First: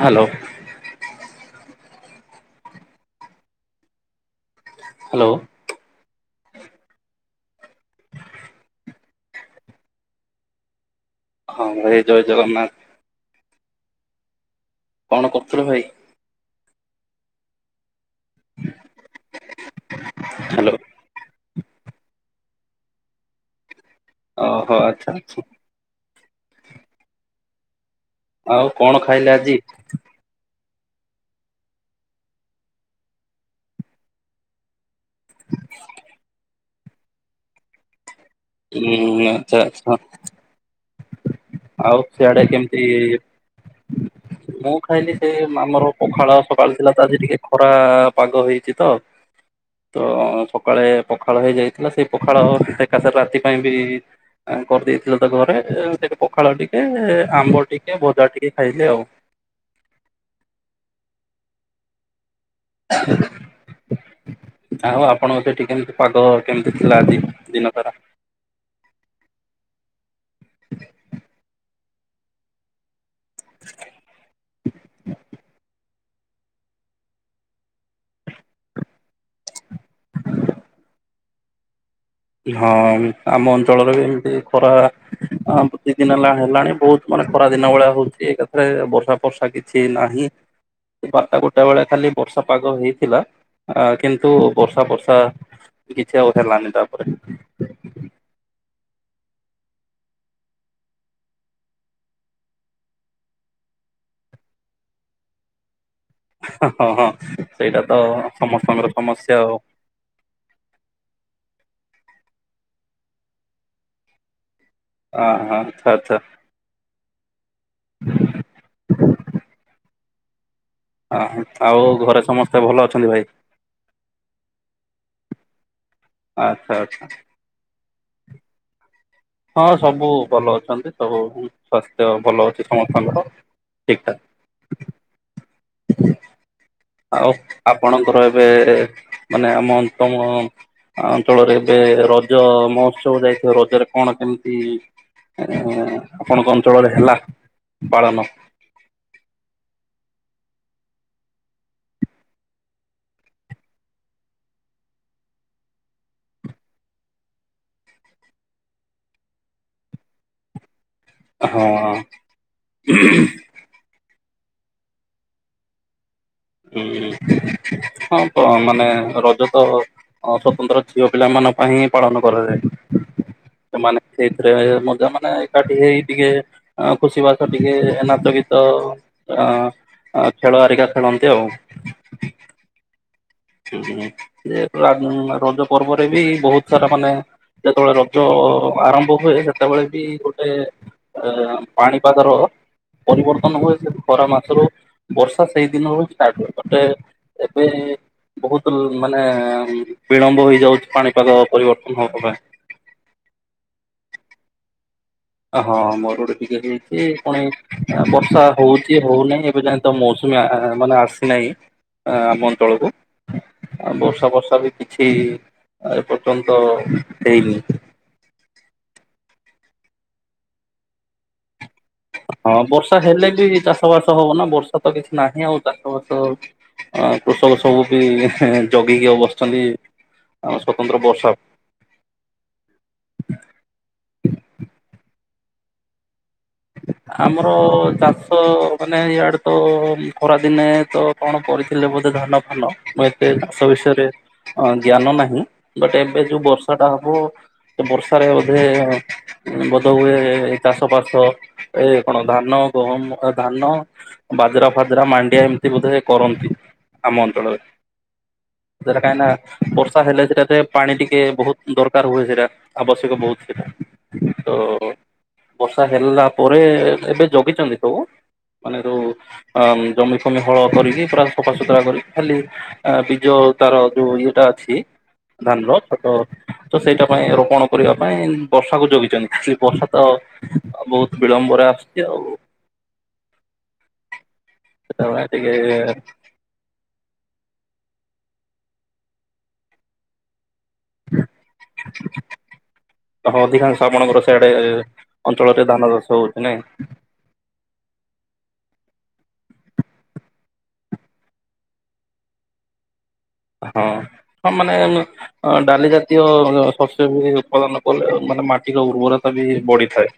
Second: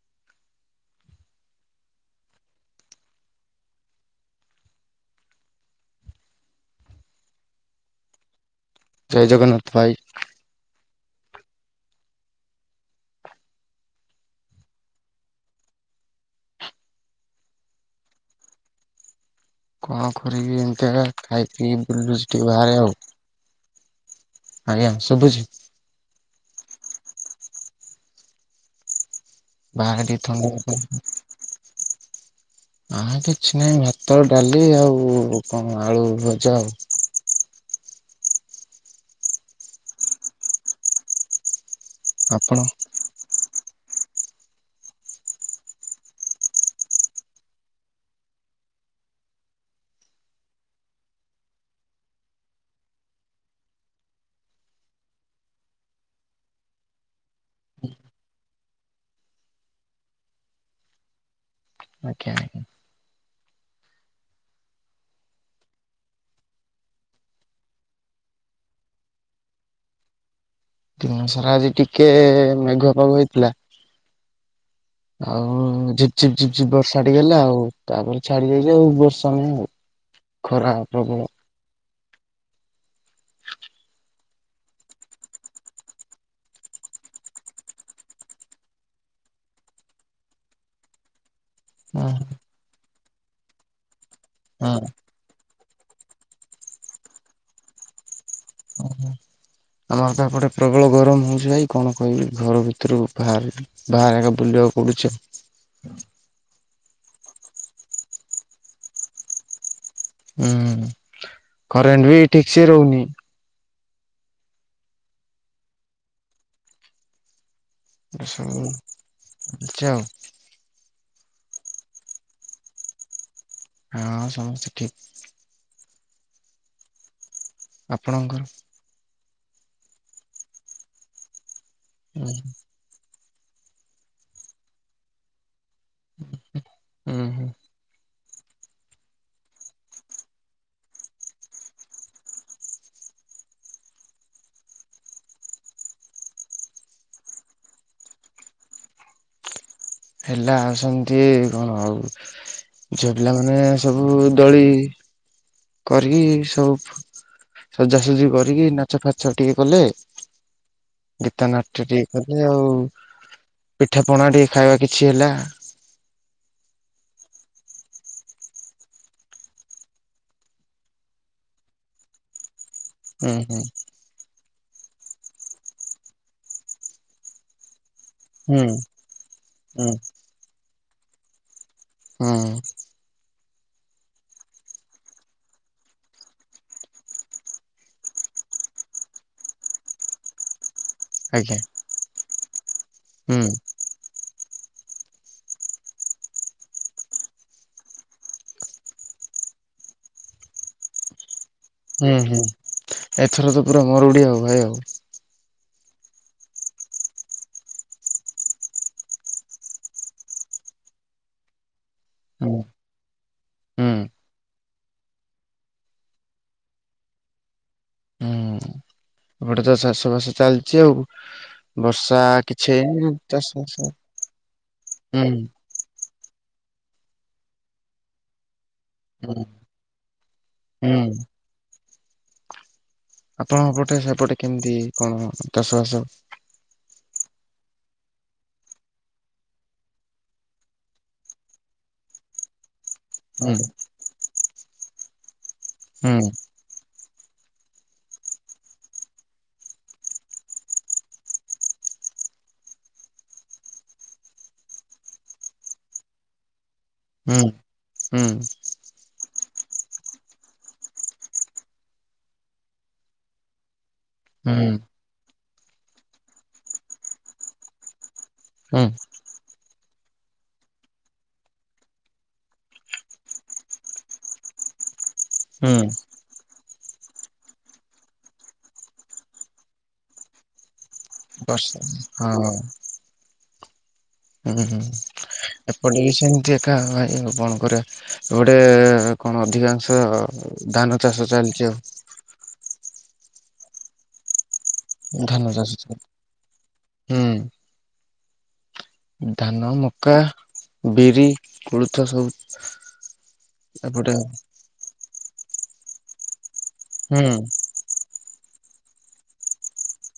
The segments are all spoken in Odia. Hello hello. ଜୟ ଜଗନ୍ନାଥ ଭାଇ। ହଁ ଭାଇ ଜୟ ଜଗନ୍ନାଥ। କଣ କରୁଥିଲ ଭାଇ? ହଁ। କଣ କରିବି ଏମିତି ଖାଇ ପି ବୁଲୁ ବାହାରେ ଆଉ। ଓହୋ ଆଜ୍ଞା ଆଚ୍ଛା ଶୁଭୁଛି? ଆଛା। ଆଉ କଣ ଖାଇଲେ ଆଜି? ବାହାରେ [unintelligible] ଥଣ୍ଡା ଆ କିଛି ନାହିଁ ଭାତ ଡାଲି ଆଉ କଣ ଆଳୁ ଭଜା ଆଉ। ହୁଁ ଆଚ୍ଛା ଆଛା ଆଉ ସିଆଡେ ଆପଣ? କେମିତି [inaudible] ମୁଁ ଖାଇଲି ସେ ଆମର ପଖାଳ ସକାଳୁ ଥିଲା ତ ଆଜି ଟିକେ ଖରା ପାଗ ହେଇଛି ତ ତ ସକାଳେ ପଖାଳ ହେଇଯାଇଥିଲା ସେଇ ପଖାଳ ସେକାଶରେ ରାତି ପାଇଁ ବି କରିଦେଇଥିଲେ ତା ଘରେ ସେ ପଖାଳ ଟିକେ ଆମ୍ବ ଟିକେ ଭଜା ଟିକେ ଖାଇଲେ ଆଉ। [inaudible] [inaudible] ଆ ହଉ ଆପଣଙ୍କ ସେଠି କେମିତି ପାଗ କେମିତି ଥିଲା ଆଜି ଦିନ ସାରା? [inaudible] ଦିନ ସାରା ଆଜି ଟିକେ ମେଘୁଆ ପାଗ ଥିଲା। [inaudible] ଆଉ ଝିପ ଝିପ୍ ଝିପଝପ ବର୍ଷା ଟିଏ ଗଲା ଆଉ ତାପରେ ଛାଡି ଯଲିି ଆଉ ବର୍ଷା ନଁ ଆଉ ଖରା ପ୍ରବଳ। ହଁ ଆମ ଅଞ୍ଚଳରେ ବି ଏମିତି ଖରାତି ଦିନ ହେଲାଣି ହେଲାଣି ବହୁତ ମାନେ ଖରା ଦିନ ଭଳିଆ ହଉଛି ଏକାଥରେ ବର୍ଷା ଫର୍ଷା କିଛି ନାହିଁ। ବାରଟା ଗୋଟା ବେଳେ ହଁ ଖାଲି ବର୍ଷା ପାଗ ହେଇଥିଲା କିନ୍ତୁ ହଁ ବର୍ଷା ବର୍ଷା କିଛିିବା କଠାରିଲାନି ତାପରେ ଓ ହୋ। ଆମର ତାପଟେ ପ୍ରବଳ ଗରମ ହଉଛି ଭାଇ କଣ କହିବି ଘର ଭିତରୁ ବାହାରି। ବାହାରଙ୍କା ବୁଲିବାକୁ ପଡୁଛ ଆଉ। ହଁ ହଁ ସେଇଟା ତ ସମସ୍ତଙ୍କର ସମସ୍ୟା ଆଉ। ହୁଁ କରେଣ୍ଟ ବି ଠିକ ସେ ରହୁନି। ହଁ ହଁ ଥା ଆଶୁ। ଆଛା ଆଉ। ଅ ଆଉ ଘରେ ସମସ୍ତେ ଭଲ ଅଛନ୍ତି ଭାଇ। ହଁ ସମସ୍ତେ ଠିକ। ଆଚ୍ଛା ଆଚ୍ଛା। ଆପଣଙ୍କର ହଁ ସବୁ ଭଲ ଅଛନ୍ତି ସବୁ ସ୍ୱାସ୍ଥ୍ୟ ହୁଁ ଭଲ ଅଛି ସମସ୍ତଙ୍କର ଠିକଠାକ୍। ହୁଁ। ଆଉ ଆପଣଙ୍କର ଏବେ ମାନେ ଆମ ଅନ୍ତମ ଅଞ୍ଚଳରେ ଏବେ ରଜ ମହୋତ୍ସବ ଯାଇଥିବ ରଜରେ କଣ କେମିତି ଆପଣଙ୍କ ଅଞ୍ଚଳରେ ହେଲା ପାଳନ? ହେଲା ଆସନ୍ତି କଣ ଆଉ? ଝିଅ ପିଲାମାନେ ସବୁ ଦୋଳି କରିକି ସବୁ ସଜାସଜି କରିକି ନାଚ ଫାଚ ଟିକେ କଲେ। ଗୀତ ହଁ ନାଟ୍ୟ ଟିକେ କଲେ ଆଉ ପିଠା ପଣା ଟିକେ ଖାଇବା କିଛି ହେଲା। ହୁଁ ହୁଁ ଆପଣ ମାନେ ରଜ ତ ଅ ସ୍ୱତନ୍ତ୍ର ଝିଅ ପିଲା ମାନଙ୍କ ପାଇଁ ହିଁ ପାଳନ କରାଯାଏ। ହୁଁ ହୁଁ। ସେମାନେ ସେଇଥିରେ ମଜା ମାନେ ଏକାଠି ହେଇ ଟିକେ ଆ ଖୁସି ବାସ ଟିକେ ଏନା ଗୀତ ହୁଁ ଅଉ ଏରଣ ହୁଁ ଆ ଖେଳ ଆରିକା ଖେଳନ୍ତି ଆଉ। ହୁଁ। ହୁଁ ହୁଁ ସେ ପ୍ରକା ଆଁ ରଜ ପର୍ବରେ ବି ବୋହୁତ୍ ସାରା ମାନେ ଯେତେବେଳେ ରଜ ଆରମ୍ଭ ହୁଏ ସେତେବେଳେ ବି ଗୋଟେ ଏ ଆଜ୍ଞା ପାଣିପାଗର ହୁଁ ପରିବର୍ତ୍ତନ ହୁଏ ସେ ଖରା ମାସରୁ ବର୍ଷା ସେଇ ଦିନରୁ ହି ଷ୍ଟାର୍ଟ ହୁଏ ଗୋଟେ ଏବେ ବୋହୁତୁ ମାନେ ବିଳମ୍ବ ହେଇଯାଉଚି ପାଣିପାଗ ପରିବର୍ତ୍ତ ହୁଁ ହୁଁ ଏଥର ତ ପୁରା ମରୁଡ଼ି ଆଉ ଭାଇ ଆଉ। ଆ ହଁ ମରୁଡି ଟିକେ ହେଇଛି କଣ ହେ ଆଁ ବର୍ଷା ହଉଛି ହଉନାହିଁ ଏବେ ଯାଏଁ ତ ମୌସୁମୀ ମାନେ ଆସିନାହିଁ। ଆମ ହୁଁ ଅଞ୍ଚଳକୁ ହୁଁ। ଆଉ ବର୍ଷା ପର୍ଷା ବି ଛି ଏପର୍ଯ୍ୟନ୍ତ ହେଇନି। ହୁଁ ଏପଟେ ତ ଚାଷ ବାସ ଚାଲଚି ଆଉ। ବର୍ଷା। ହଁ ବର୍ଷା ହେଲେ ବି ଚାଷ ବାସ ହବ ନା ବର୍ଷା ତ କିଛି ହୁଁ ନାହିଁ ଆଉ। ଚାଷ ବାସ ଆ କୃଷକ ସବୁ ବି ଜଗିକି ଆଉ ହୁଁ ବସିଛନ୍ତି ଆଉ ସ୍ଵତନ୍ତ୍ର ହୁଁ ବର୍ଷା ଆପଣଙ୍କ ପଟେ ସେପଟେ କେମିତି କଣ ଚାଷବାସ? ଆମର ଚାଷ ମାନେ ଇଆଡ଼େ ତ ଖରାଦିନେ ତ କଣ କରିଥିଲେ ବୋଧେ ଧାନ ଫାନ ହୁଏ ଟେ ହୁଁ ଚାଷ ବିଷୟରେ ଅ ଜ୍ଞାନ ନାହିଁ ବଟ୍ ଏବେ ହୁଁ ଯୋଉ ବର୍ଷ ଷାଟା ହବ ତ ବର୍ଷାରେ ବୋଧେ ବୋଧ ହୁଏ ଚାଷ ବାସ ଏଇ କଣ ଧାନ ଗହମ ଧାନ ବାଜରା ଫାଜରା ମାଣ୍ଡିଆ ଏମିତି ବୋଧେ କରନ୍ତି ଆମ ହୁଁ ଅଞ୍ଚଳରେ। ହୁଁ ସେଟା କାହିଁକିନା ବର୍ଷା ହେଲେ ସେଟା ଟେ ପାଣି ଟିକେ ବୋହୁତ ଦରକାର ହୁଏ ସେଟା। ଆବଶ୍ୟକ ବୋହୁତ୍ ସେଇଟା। ତ ବର୍ଷା ହେଲା ପରେ ଏବେ ଜଗିଚନ୍ତି ସବୁ। ହୁଁ ମାନେ ହୁଁ ଯୋଉ ଅ ଜମି ଫମି ହଳ କରିକି ପୁରା ସଫାସୁତୁରା କରିକି ଖାଲି ଆ ବିଜ ତାର ଯୋଉ ଇଏଟା ଅଛି ଧାନର ହୁଁ ତା ତ ତ ସେଇଟା ପାଇଁ ରୋପଣ କରିବା ପାଇଁ ବର୍ଷାକୁ ଜଗିଚନ୍ତି ସେ ବର୍ଷା ତ ବୋହୁ ବର୍ଷ୍ ହଁ। ହୁଁ ହୁଁ ସେତେବେଳେ ଟିକେ ଏପଟେ ବି ସେମ୍ ଚି ଏକା ଭାଇ କଣ କରିବା ଗୋଟେ କଣ ଅଧିକାଂଶ ଧାନ ଚାଷ ଚାଲିଚି ଆଉ। ହଁ ଅଧିକାଂଶ ଆପଣଙ୍କର ସିଆଡ଼େ ଅଞ୍ଚଳରେ ଧାନ ଚାଷ ହଉଛି ନାଇଁ? ହୁଁ। ଧାନ ମକା ବିରି କୋଳଥ ସବୁ। ହଁ ଏପଟେ ହଁ ମାନେ ଡାଲି ଜାତୀୟ ସସ୍ୟ ହୁଁ ହୁଏ ଉତ୍ପାଦନ। [unintelligible] ମାନେ ମାଟିର ଉର୍ବରତା ବି ବଢିଥାଏ।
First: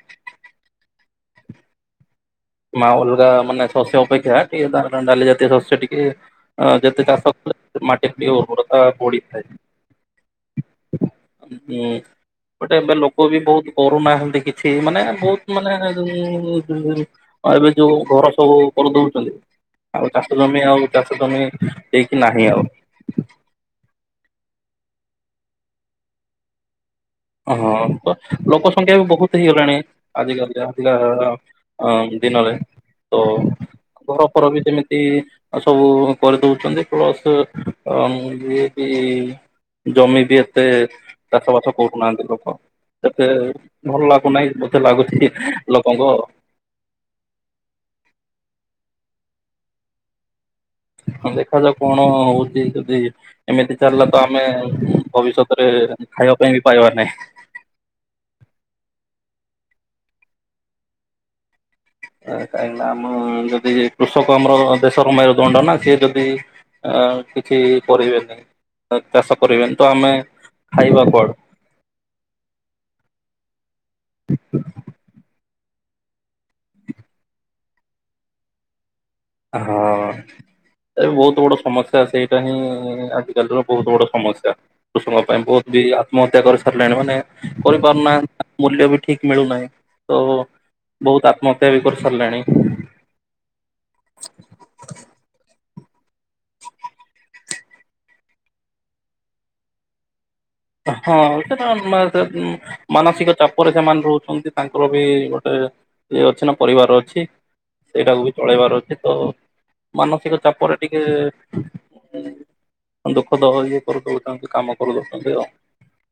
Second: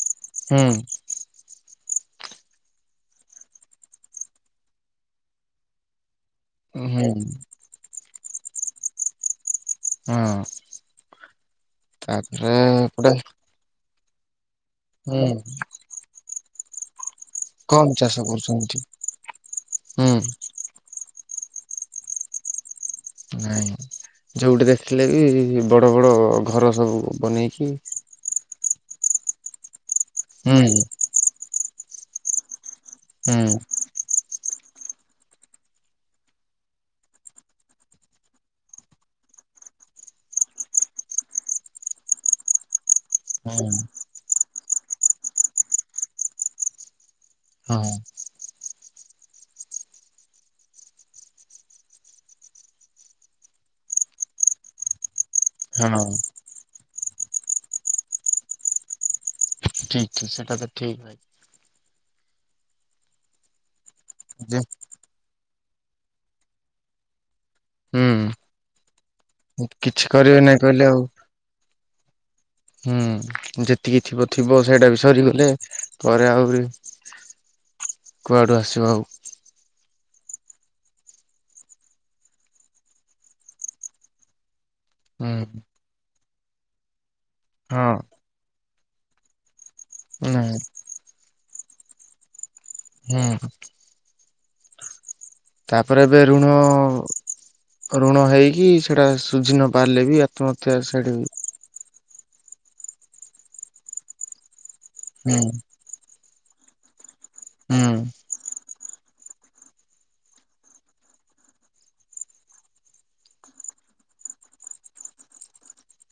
ହୁଁ। ମା ଅଲଗା ମାନେ ଶସ୍ୟ ଅପେକ୍ଷା [unintelligible] ଟିକେ ଡାଲି ଜାତୀୟ ଶସ୍ୟ ଟିକେ ହଁ ଯେତେ ହୁଁ ଚାଷ କଲେ ମାଟି ଜାତୀୟ ଉର୍ବରତା ବଢିଥାଏ। ହଁ। ହୁଁ ତାପରେ ଗୋଟେ ଏବେ ଏପଟେ ଲୋକ ବି ବହୁତ କରୁ ନାହାଁନ୍ତି କିଛି ମାନେ ହୁଁ ବହୁତ ମାନେ [unintelligible] ଅ ଏବେ କମ୍ ଯୋଉ ଚାଷ ଘର ସବୁ କରୁଛନ୍ତି। କରିଦଉଚନ୍ତି ଆଉ ହୁଁ ଚାଷ ଜମି ଆଉ ଚାଷ ତମେ ଦେଇକି ନାହିଁ ଆଉ ଆଉ। ନାଇଁ ଯୋଉଠି ଦେଖିଲେ ବି ବଡ଼ ବଡ଼ ଘର ସବୁ। ଓ ବନେଇକି ହଁ ତ ଲୋକ ସଂଖ୍ୟା ବି ବହୁତ ହେଇଗଲାଣି ହୁଁ ଆଜିକାଲିକା ଅଧିକା ଅ ଦିନରେ ତ ହୁଁ ଘର ଫର ବି ଯେମିତି ଆ ସବୁ କରିଦଉଚନ୍ତି ପ୍ଲସ୍ ଅ ଯିଏକି ଜମି ବି ଏତେ ଚାଷ ବାସ କରୁ ନାହାନ୍ତି ଲୋକ ସେତେ ହୁଁ ଭଲ ଲାଗୁନାହିଁ ମତେ ଲାଗୁଛିକି ଲୋକଙ୍କ ହଁ। ହଁ ଦେଖାଯାଉ କଣ ହଉଚି ଯଦି ଏମିତି ଚାଲିଲା ତ ଆମେ ଭବିଷତ୍ ତ ରେ ହଁ ଖାଇବା ପାଇଁ ବି ପାଇବା ନାହିଁ। [unintelligible] ସେଟା ତ ଠିକ୍। [unintelligible] କାହିଁକିନା ଆମ ଯଦି କୃଷକ ଆମର ଯେ ଦେଶର ମେରୁ ଦଣ୍ଡ ନା ସିଏ ଯଦି ଆ କି କିଛି କରିବେନି ତ ଚାଷ ହୁଁ କରିବେନି ତ କିଛି ଆମେ କରିବେ ନାଇଁ କହିଲେ ଆଉ। ଖାଇବା କୁଆଡ଼ୁ ହୁଁ ଯେତିକି ଥିବ ଥିବ ସେଇଟା ବି ସରିଗଲେ ପରେ ଆହୁରି କୁଆଡୁ ଆସିବ ଆଉ। ହଁ। ଏବେ ବହୁତ ବଡ ସମସ୍ୟା ସେଇଟା ହିଁ ଆଜିକାଲିର ବହୁତ ବଡ ସମସ୍ୟା। କୃଷକ ଙ୍କ ହୁଁ ପାଇଁ ବହୁତ ବି ଆତ୍ମହତ୍ୟା କରି ସାରିଲେଣି ମାନେ ହଁ କରିପାରୁନାହାନ୍ତି ନା ମୂଲ୍ୟ ବି ଠିକ୍ ମିଳୁନାହିଁ ତ ନାଇଁ ବହୁତ ଆତ୍ମହତ୍ୟା ବି କରିସାରିଲାଣି। ହୁଁ। [unintelligible] ତାପରେ ଏବେ ଋଣ ଋଣ ହେଇକି ସେଟା ଶୁଝି ନ ପାରିଲେ ବି ଆ ହଁ [unintelligible] ସେଟା [unintelligible] ମାନସିକ ଚାପରେ ସେମାନେ ରହୁଚନ୍ତି ତାଙ୍କର ବି ଗୋଟେ ଇଏ ଅଛି ନା ପରିବାର ଅଛି ହୁଁ ସେଇଟାକୁ ବି ଚଳେଇବାର ଅଛି ତ ମାନସିକ ଚାପରେ ଟିକେ ଦୁଃଖ [unintelligible] କରୁ ଦଉଚନ୍ତି କାମ କରୁଦଉଚନ୍ତି ଆଉ।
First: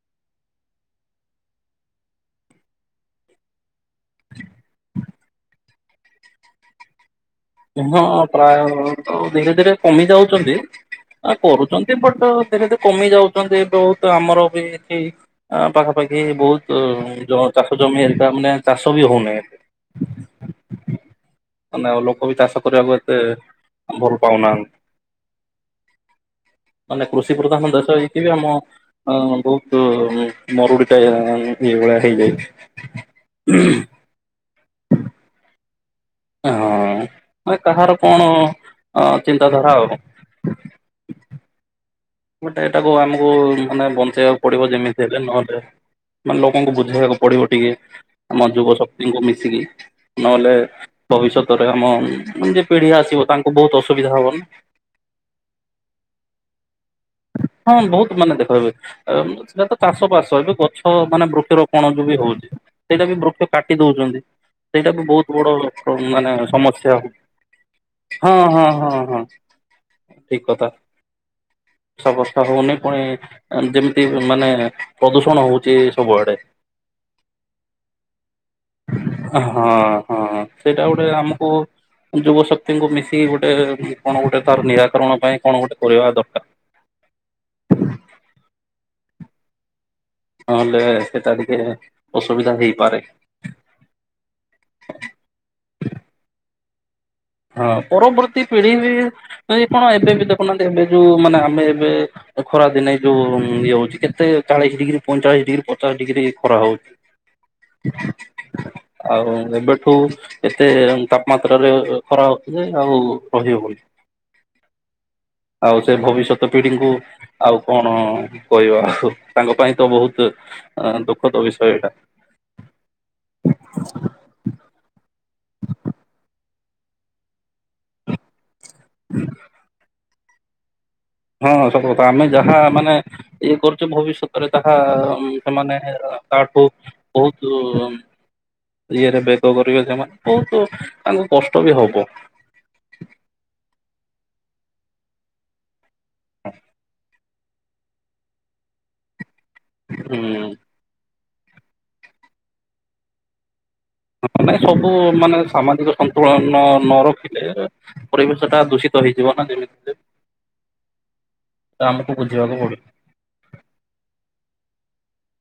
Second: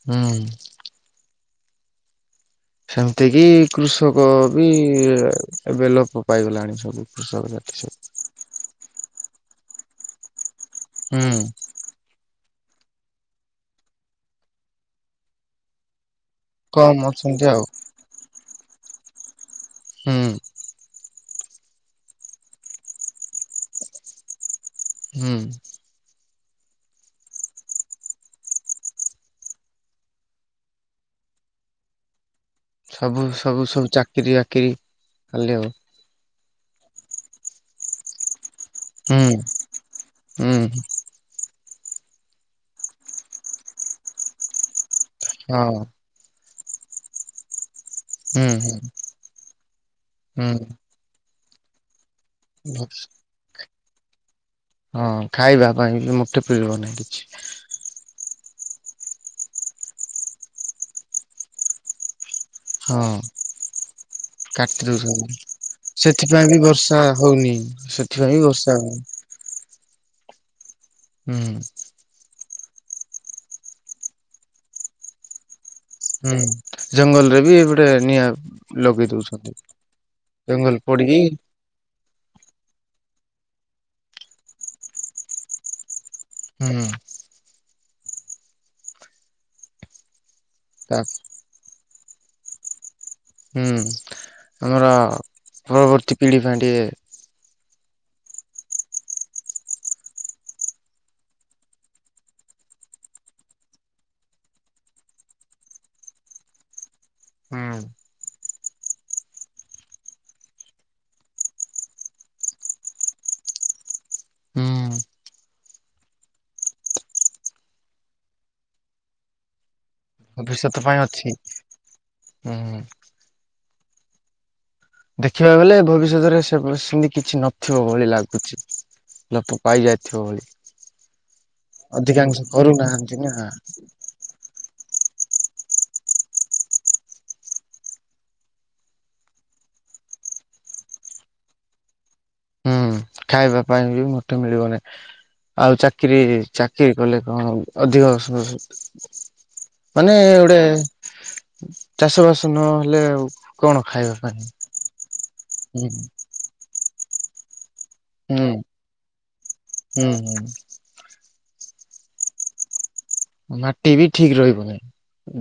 ହୁଁ। ସେମିତିକି କୃଷକ ବି ଏବେ ଲୋପ ପାଇଗଲାଣି ସବୁ। କୃଷକ ଜାତି ହ ହଁ ପ୍ରାୟ ତ ଧୀରେ ଧୀରେ କମି ଯାଉଚନ୍ତି ଆ ସବୁ। କରୁ ଚନ୍ତି ବଟ ଧିରେ ଧିରେ କମି ଯାଉଚନ୍ତି ବହୁତ ଆମର ବି ଏଠି ଆ ପାଖାପାଖି ବହୁତ୍‌ ତ କମ ଅଛନ୍ତି ଯୋଉ ଆଉ ଚାଷ ଜମି ହେରିକା ମାନେ ଚାଷ ବି ହଉନାହିଁ। ହୁଁ। ମାନେ ଲୋକ ବି ଚାଷ କରିବାକୁ ଏତେ ଭଲ ପାଉନାହାନ୍ ହୁଁ। ମାନେ କୃଷି ପ୍ରଧାନ ଦେଶ ହେଇକି ବି ଆମ ହଁ, ବହୁତୁ ମରୁଡିିଟା, ଇଏଁ ଭଳିଆ ହେଇଯାଇଛି। ସବୁ ସବୁ ହଁ। ସବୁ ଚାକିରି ଆକିରି କଲେ ଆଉ। ହଁ, ମାନେ କାହାର କଣ? ଅ ହୁଁ, ଚିନ୍ତାଧାରା ଆଉ ଉଁ। ମୋଟେ ତାକୁ ଆମକୁ ମାନେ ବଞ୍ଚେଇବାକୁ ପଡିବ, ଯେମିତି ହେଲେ ନହେଲେ ହଁ। ମାନେ, ଲୋକଙ୍କୁ ବୁଝେଇବାକୁ ପଡିବ ଟିକେ। ହୁଁ ଆମ ଯୁବ ହୁଁ ଶକ୍ତିଙ୍କୁ ମିଶିକି। ନହେଲେ, ହୁଁ ଭବିଷ୍ୟତରେ ଆମମ୍ ମାନେ ଯେ ପିଢି ଆସିବ, ତାଙ୍କୁ ବହୁତ ଅସୁବିଧା ହବ ନା। ହଁ, ଖାଇବା ପାଇଁ ବି ମୋଠେ ପିଳିବ ନି କିଛି? ହଁ, ବହୁତ ମାନେ ଦେଖଏବେ ଏମ୍ ସେଟା ତ ଚାଷ ପାଶ, ଏବେ ଗଛ ମାନେ ବୃକ୍ଷରୋପଣ ଯୋଉ ବି ହଉଛି। ସେଇଟା ବି ହଁ ବୃକ୍ଷ କାଟି ଦଉଛନ୍ତି। କାଟି ସେଇଟା ବି ଦଉଛନ୍ତି ବହୁତ ବଡ ପ୍ରବ୍ ମାନେ ସେଥିପାଇଁ ବି ବର୍ଷା ସମସ୍ୟା। ହଉନି ସେଥିପାଇଁ ହଁ ବି ହଁ ବର୍ଷା ହଉନି। ହଁ ହ। ଠିକ୍ କଥା। ହୁଁ। ସ ବର୍ଷା ହଉନି ପୁଣି ଅ, ଯେମିତି ମାନେ ପ୍ରଦୂଷଣ ହଉ ହୁଁ, ଜଙ୍ଗଲରେ ଏ ବଟେ ନିଆଁ ଲଗେଇ ହଁ ଦଉଛନ୍ତି। ହଁ, ଜଙ୍ଗଲ ସେଇଟା ଗୁଟେ ପୋଡିକି ଆମକୁ ଯୁବଶକ୍ତିଙ୍କୁ ମିଶିକି ଗୁଟେ, କଣ ଗୋଟେ ତାର ନିରାକରଣ ପାଇଁ କଣ ଗୁଟେ କରିବା ଦରକାର? ହୁଁ। ନହେଲେ, ତା ସେଟା ଟିକେ ଅସୁବିଧା ହେଇପାରେ। ହୁଁ, ଆମର ପରବର୍ତ୍ତୀ ପିଢ଼ି ପାଇଁଟିଏ ହଁ, ପରବର୍ତ୍ତୀ ପିଢି ବି କଣ, ଏବେ ବି ଦେଖୁନାହାଁନ୍ତି, ଏବେ ଯୋଉ ମାନେ, ଆମେ ଏବେ ଏ ଖରା ଦିନେ ଯୋଉ ଇଏ ହଉଛି, କେତେ ଚାଳିଶ ଡିଗ୍ରୀ, ପଇଁଚାଳିଶ ଡିଗ୍ରୀ, ପଚାଶ ଡିଗ୍ରୀ ଖରା ହଉଛି। ହୁଁ। ଆଉ ଏବେଠୁ ଏତେ ତାପମାତ୍ରରେ-ଏ ଖରା ଅଖିଲେ ଆଉ, ରହି ହବନି। ହୁଁ। ଆଉ, ସେ ଭବିଷ୍ୟତ ପିଢିଙ୍କୁ ଆଉ କଣ କହିବା ଆଉ? ତାଙ୍କ ପାଇଁ ତ ବହୁତ ଭବିଷ୍ୟତ ପାଇଁ ତ୍ ଅଛି। ଦୁଃଖତ ବିଷୟ ଏଟା। ହୁଁ, ହୁଁ। ଦେଖିବାକୁ ଗଲେ, ଭବିଷ୍ୟତରେ ସେ-ସେମିତି କିଛି ନଥିବ ଭଳି ଲାଗୁଛି। ଲୋପପାଇ ଯାଇ ଥିଓଳି ହଁ, ସତ କଥା! ଆମେ ଯାହା ମାନେ ନା ଇଏ କରୁଛେ ଭବିଷ୍ୟତ ରେ ତାହା-ଆ ଅମ୍ ସେମାନେ, ତାଠୁ ବହୁତୁ ଉମ୍ ଇଏରେ ବେଗ କରିବେ ସେମାନେ, ବହୁତୁ ତାଙ୍କୁ କଷ୍ଟ ବି ହବ। ହୁଁ, ଖାଇବା ପାଇଁ ବି ମୋଟେ ମିଳିବନି। ଆଉ ଚାକିରି ଚାକିରି କଲେ ହଁ, ଅଧିକ ସସ୍ ମାନେ ହୁଁ ଗୁଡେ ଚାଷବାସ ନହେଲେ ଆଉ କଣ ଖାଇବା? ପାଇଁ ନାଇଁ ସବୁ ମାନେ, ହୁଁ ସାମାଜିକ ସନ୍ତୁଳନ ନ ରଖିଲେ ପରିବେଶ ହୁଁ ଟା ଦୂଷିତ ହେଇଯିବ ନା, ଯେମତି ହେଲେବି। ହୁଁ ହୁଁ। ତ, ଆମକୁ ବୁଝିବାକୁ ପଡିବ। ମାଟି ବି ଠିକ୍ ରହିବନି,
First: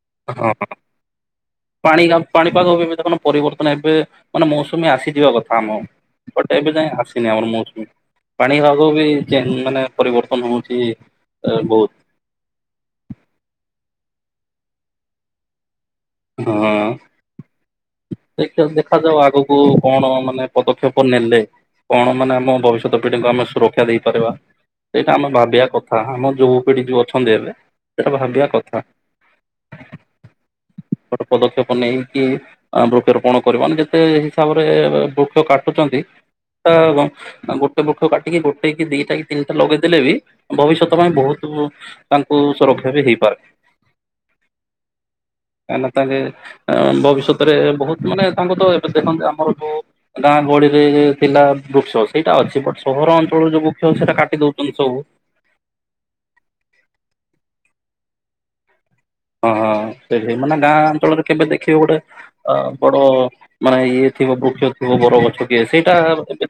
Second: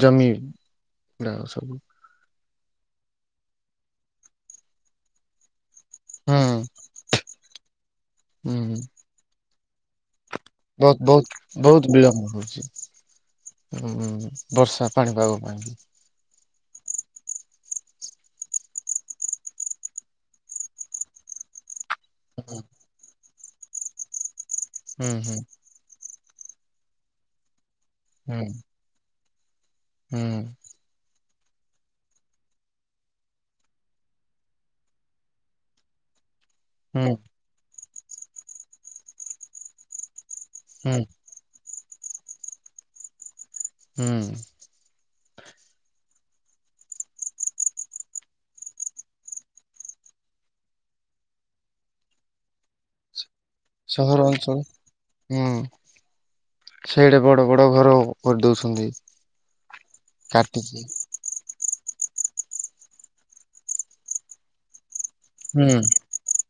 ଜମି ହଁ ଗୁଡାକ ସବୁ। ପାଣି ପାଣିପାଗ ବି ବି ଦେଖୁନ, ପରିବର୍ତ୍ତନ ଏବେ, ମାନେ ମୌସୁମୀ ଆସିଯିବା କଥା ଆମ ହୁଁ ବଟ ଏବେ ଯାଇ ଆସିନି ଆମର ମୌସୁମୀ ପାଣି ହୁଁ। ଆଗ ବି ମାନେ ପରିବର୍ତ୍ତନ ହଉଛି ବହୁତ ବହୁତ ବହୁତ ବିଳମ୍ବ ହଉଛି। ହୁଁ ବର୍ଷା ପାଣିପାଗ ପାଇଁ କି? ହଁ। ଦେ ଦେଖାଯାଉ ଆଗକୁ କଣ ମାନେ ପଦକ୍ଷେପ ନେଲେ? କଣ ମାନେ ଆମ ଭବିଷ୍ୟତ ପିଢିଙ୍କୁ ଆମେ ସୁରକ୍ଷା ଦେଇପାରିବା? ହୁଁ ସେଇଟା ଆମେ ହୁଁ ଭାବିବା କଥା ଆମ ଯୁଉ ପିଢି ଯୋଉ ଅଛନ୍ତି ଏବେ ସେଇଟା ଭାବିବା କଥା। ହୁଁ। ଗୋଟେ ପଦକ୍ଷେପ ନେଇକି ବୃକ୍ଷରୋପଣ କରିବା ନା ଯେତେ ହିସାବରେ ବୃକ୍ଷ କାଟୁଛନ୍ତି। ହୁଁ ହୁଁ ଗୋଟେ ପକ୍ଷ କାଟିକି ଗୋଟେ କି ଦିଟା କି ତିନିଟା ଲଗେଇଦେଲେ ବି ହୁଁ ଭବିଷ୍ୟତ ପାଇଁ ବହୁତ ତାଙ୍କୁ ସୁରକ୍ଷା ବି ହେଇପାରେ। ହୁଁ। କାହିଁକିନା ତାଙ୍କେ ଭବିଷ୍ୟତରେ ବହୁତ ମାନେ ତାଙ୍କୁ ତ ଏବେ ଦେଖନ୍ତି ଆମର ଯୋଉ ଗାଁ ଗହଳିରେ ଥିଲା ବୃକ୍ଷ ସେଇଟା ଅଛି ବଟ ସହର ଅଞ୍ଚଳ ଯୋ ସହର ଅଞ୍ଚଳ ହୁଁ ସେଇଟା ବଡ ବଡ ଘର କରିଦଉଛନ୍ତି ଓଁ ହଁ ସେଇଠି ମାନେ କାଟିକି ଗାଁ ଅଞ୍ଚଳରେ କେବେ ଦେଖିବେ ଗୋଟେ ଅ ବଡ ମାନେ ଇଏ ଥିବ ବୃକ୍ଷ ଥିବ ବରଗଛ ଗୋଟେ ହୁଁ ସେଇଟା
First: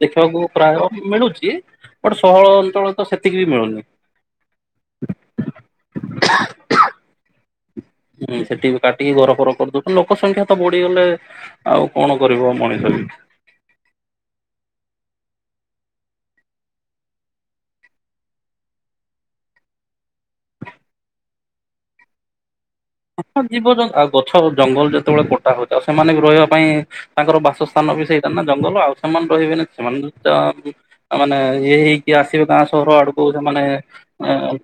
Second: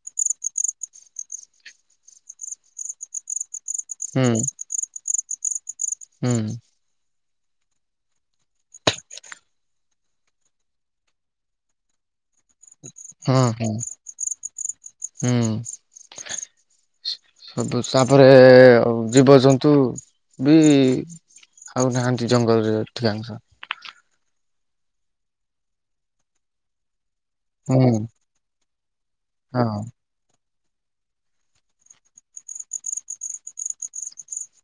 ଦେଖିବାକୁ ପ୍ରାୟ ମିଳୁଛି ବଟ ସହର ଅଞ୍ଚଳ ତ ସେତିକି ବି ମିଳୁନି। ହୁଁ। ହୁଁ। ହୁଁ ସେଠି ବି କାଟିକି ଘର ଫର କରିଦଉଛନ୍ତି ଲୋକ ସଂଖ୍ୟା ତ ବଢିଗଲେ ଆଉ କଣ କରିବ ମଣିଷ ବି ହୁଁ ହୁଁ ହୁଁ। ସବୁ ତାପରେ ଜୀବଜନ୍ତୁ ବି ଆଉ ନାହାନ୍ତି ଜଙ୍ଗଲରେ। ଅଧିକାଂଶ ହ ଜୀିବ ଆଉ ଗଛ ଜଙ୍ଗଲ ଯେତେବେଳେ କୋଟା ହଉଥା ଆଉ ସେମାନେ ବି ରହିବା ପାଇଁ ତାଙ୍କର ହୁଁ ବାସସ୍ଥାନ ବି ସେଇଟା ନା ଜଙ୍ଗଲ ଆଉ ସେମାନେ ହଁ ରହିବେନି ସେମାନେ ତ ମାନେ ଇଏ ହେଇକି ଆସିବେ ଗାଁ ସହର ଆଡକୁ ସେମାନେ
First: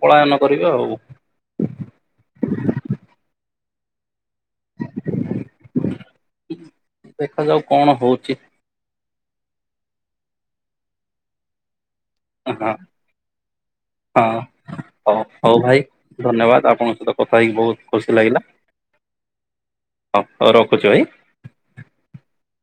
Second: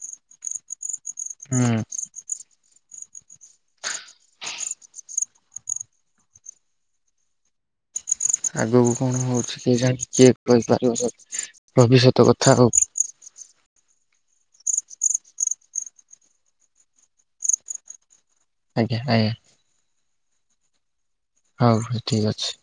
ପଳାୟନ କରି ଆଉ ହୁଁ। ଦେଖାଯାଉ କଣ ହଉଚି? ଆଗକୁ କଣ ହଉଛି କିଏ ଜାଣି କିଏ କହିପାରିବ ଭବିଷ୍ୟତ ହଁ କଥା ଆଉ। ହଁ। ହଉ ହଉ ଭାଇ ଧନ୍ୟବାଦ ଆପଣଙ୍କ ସହିତ କଥା ହେଇକି ବହୁତ ଖୁସି ଲାଗିଲା। ଆଜ୍ଞା ଆଜ୍ଞା। ହଁ ହଉ ରଖୁଛୁ ଭାଇ ହଉ ଭାଇ ଠିକ୍ ଅଛି।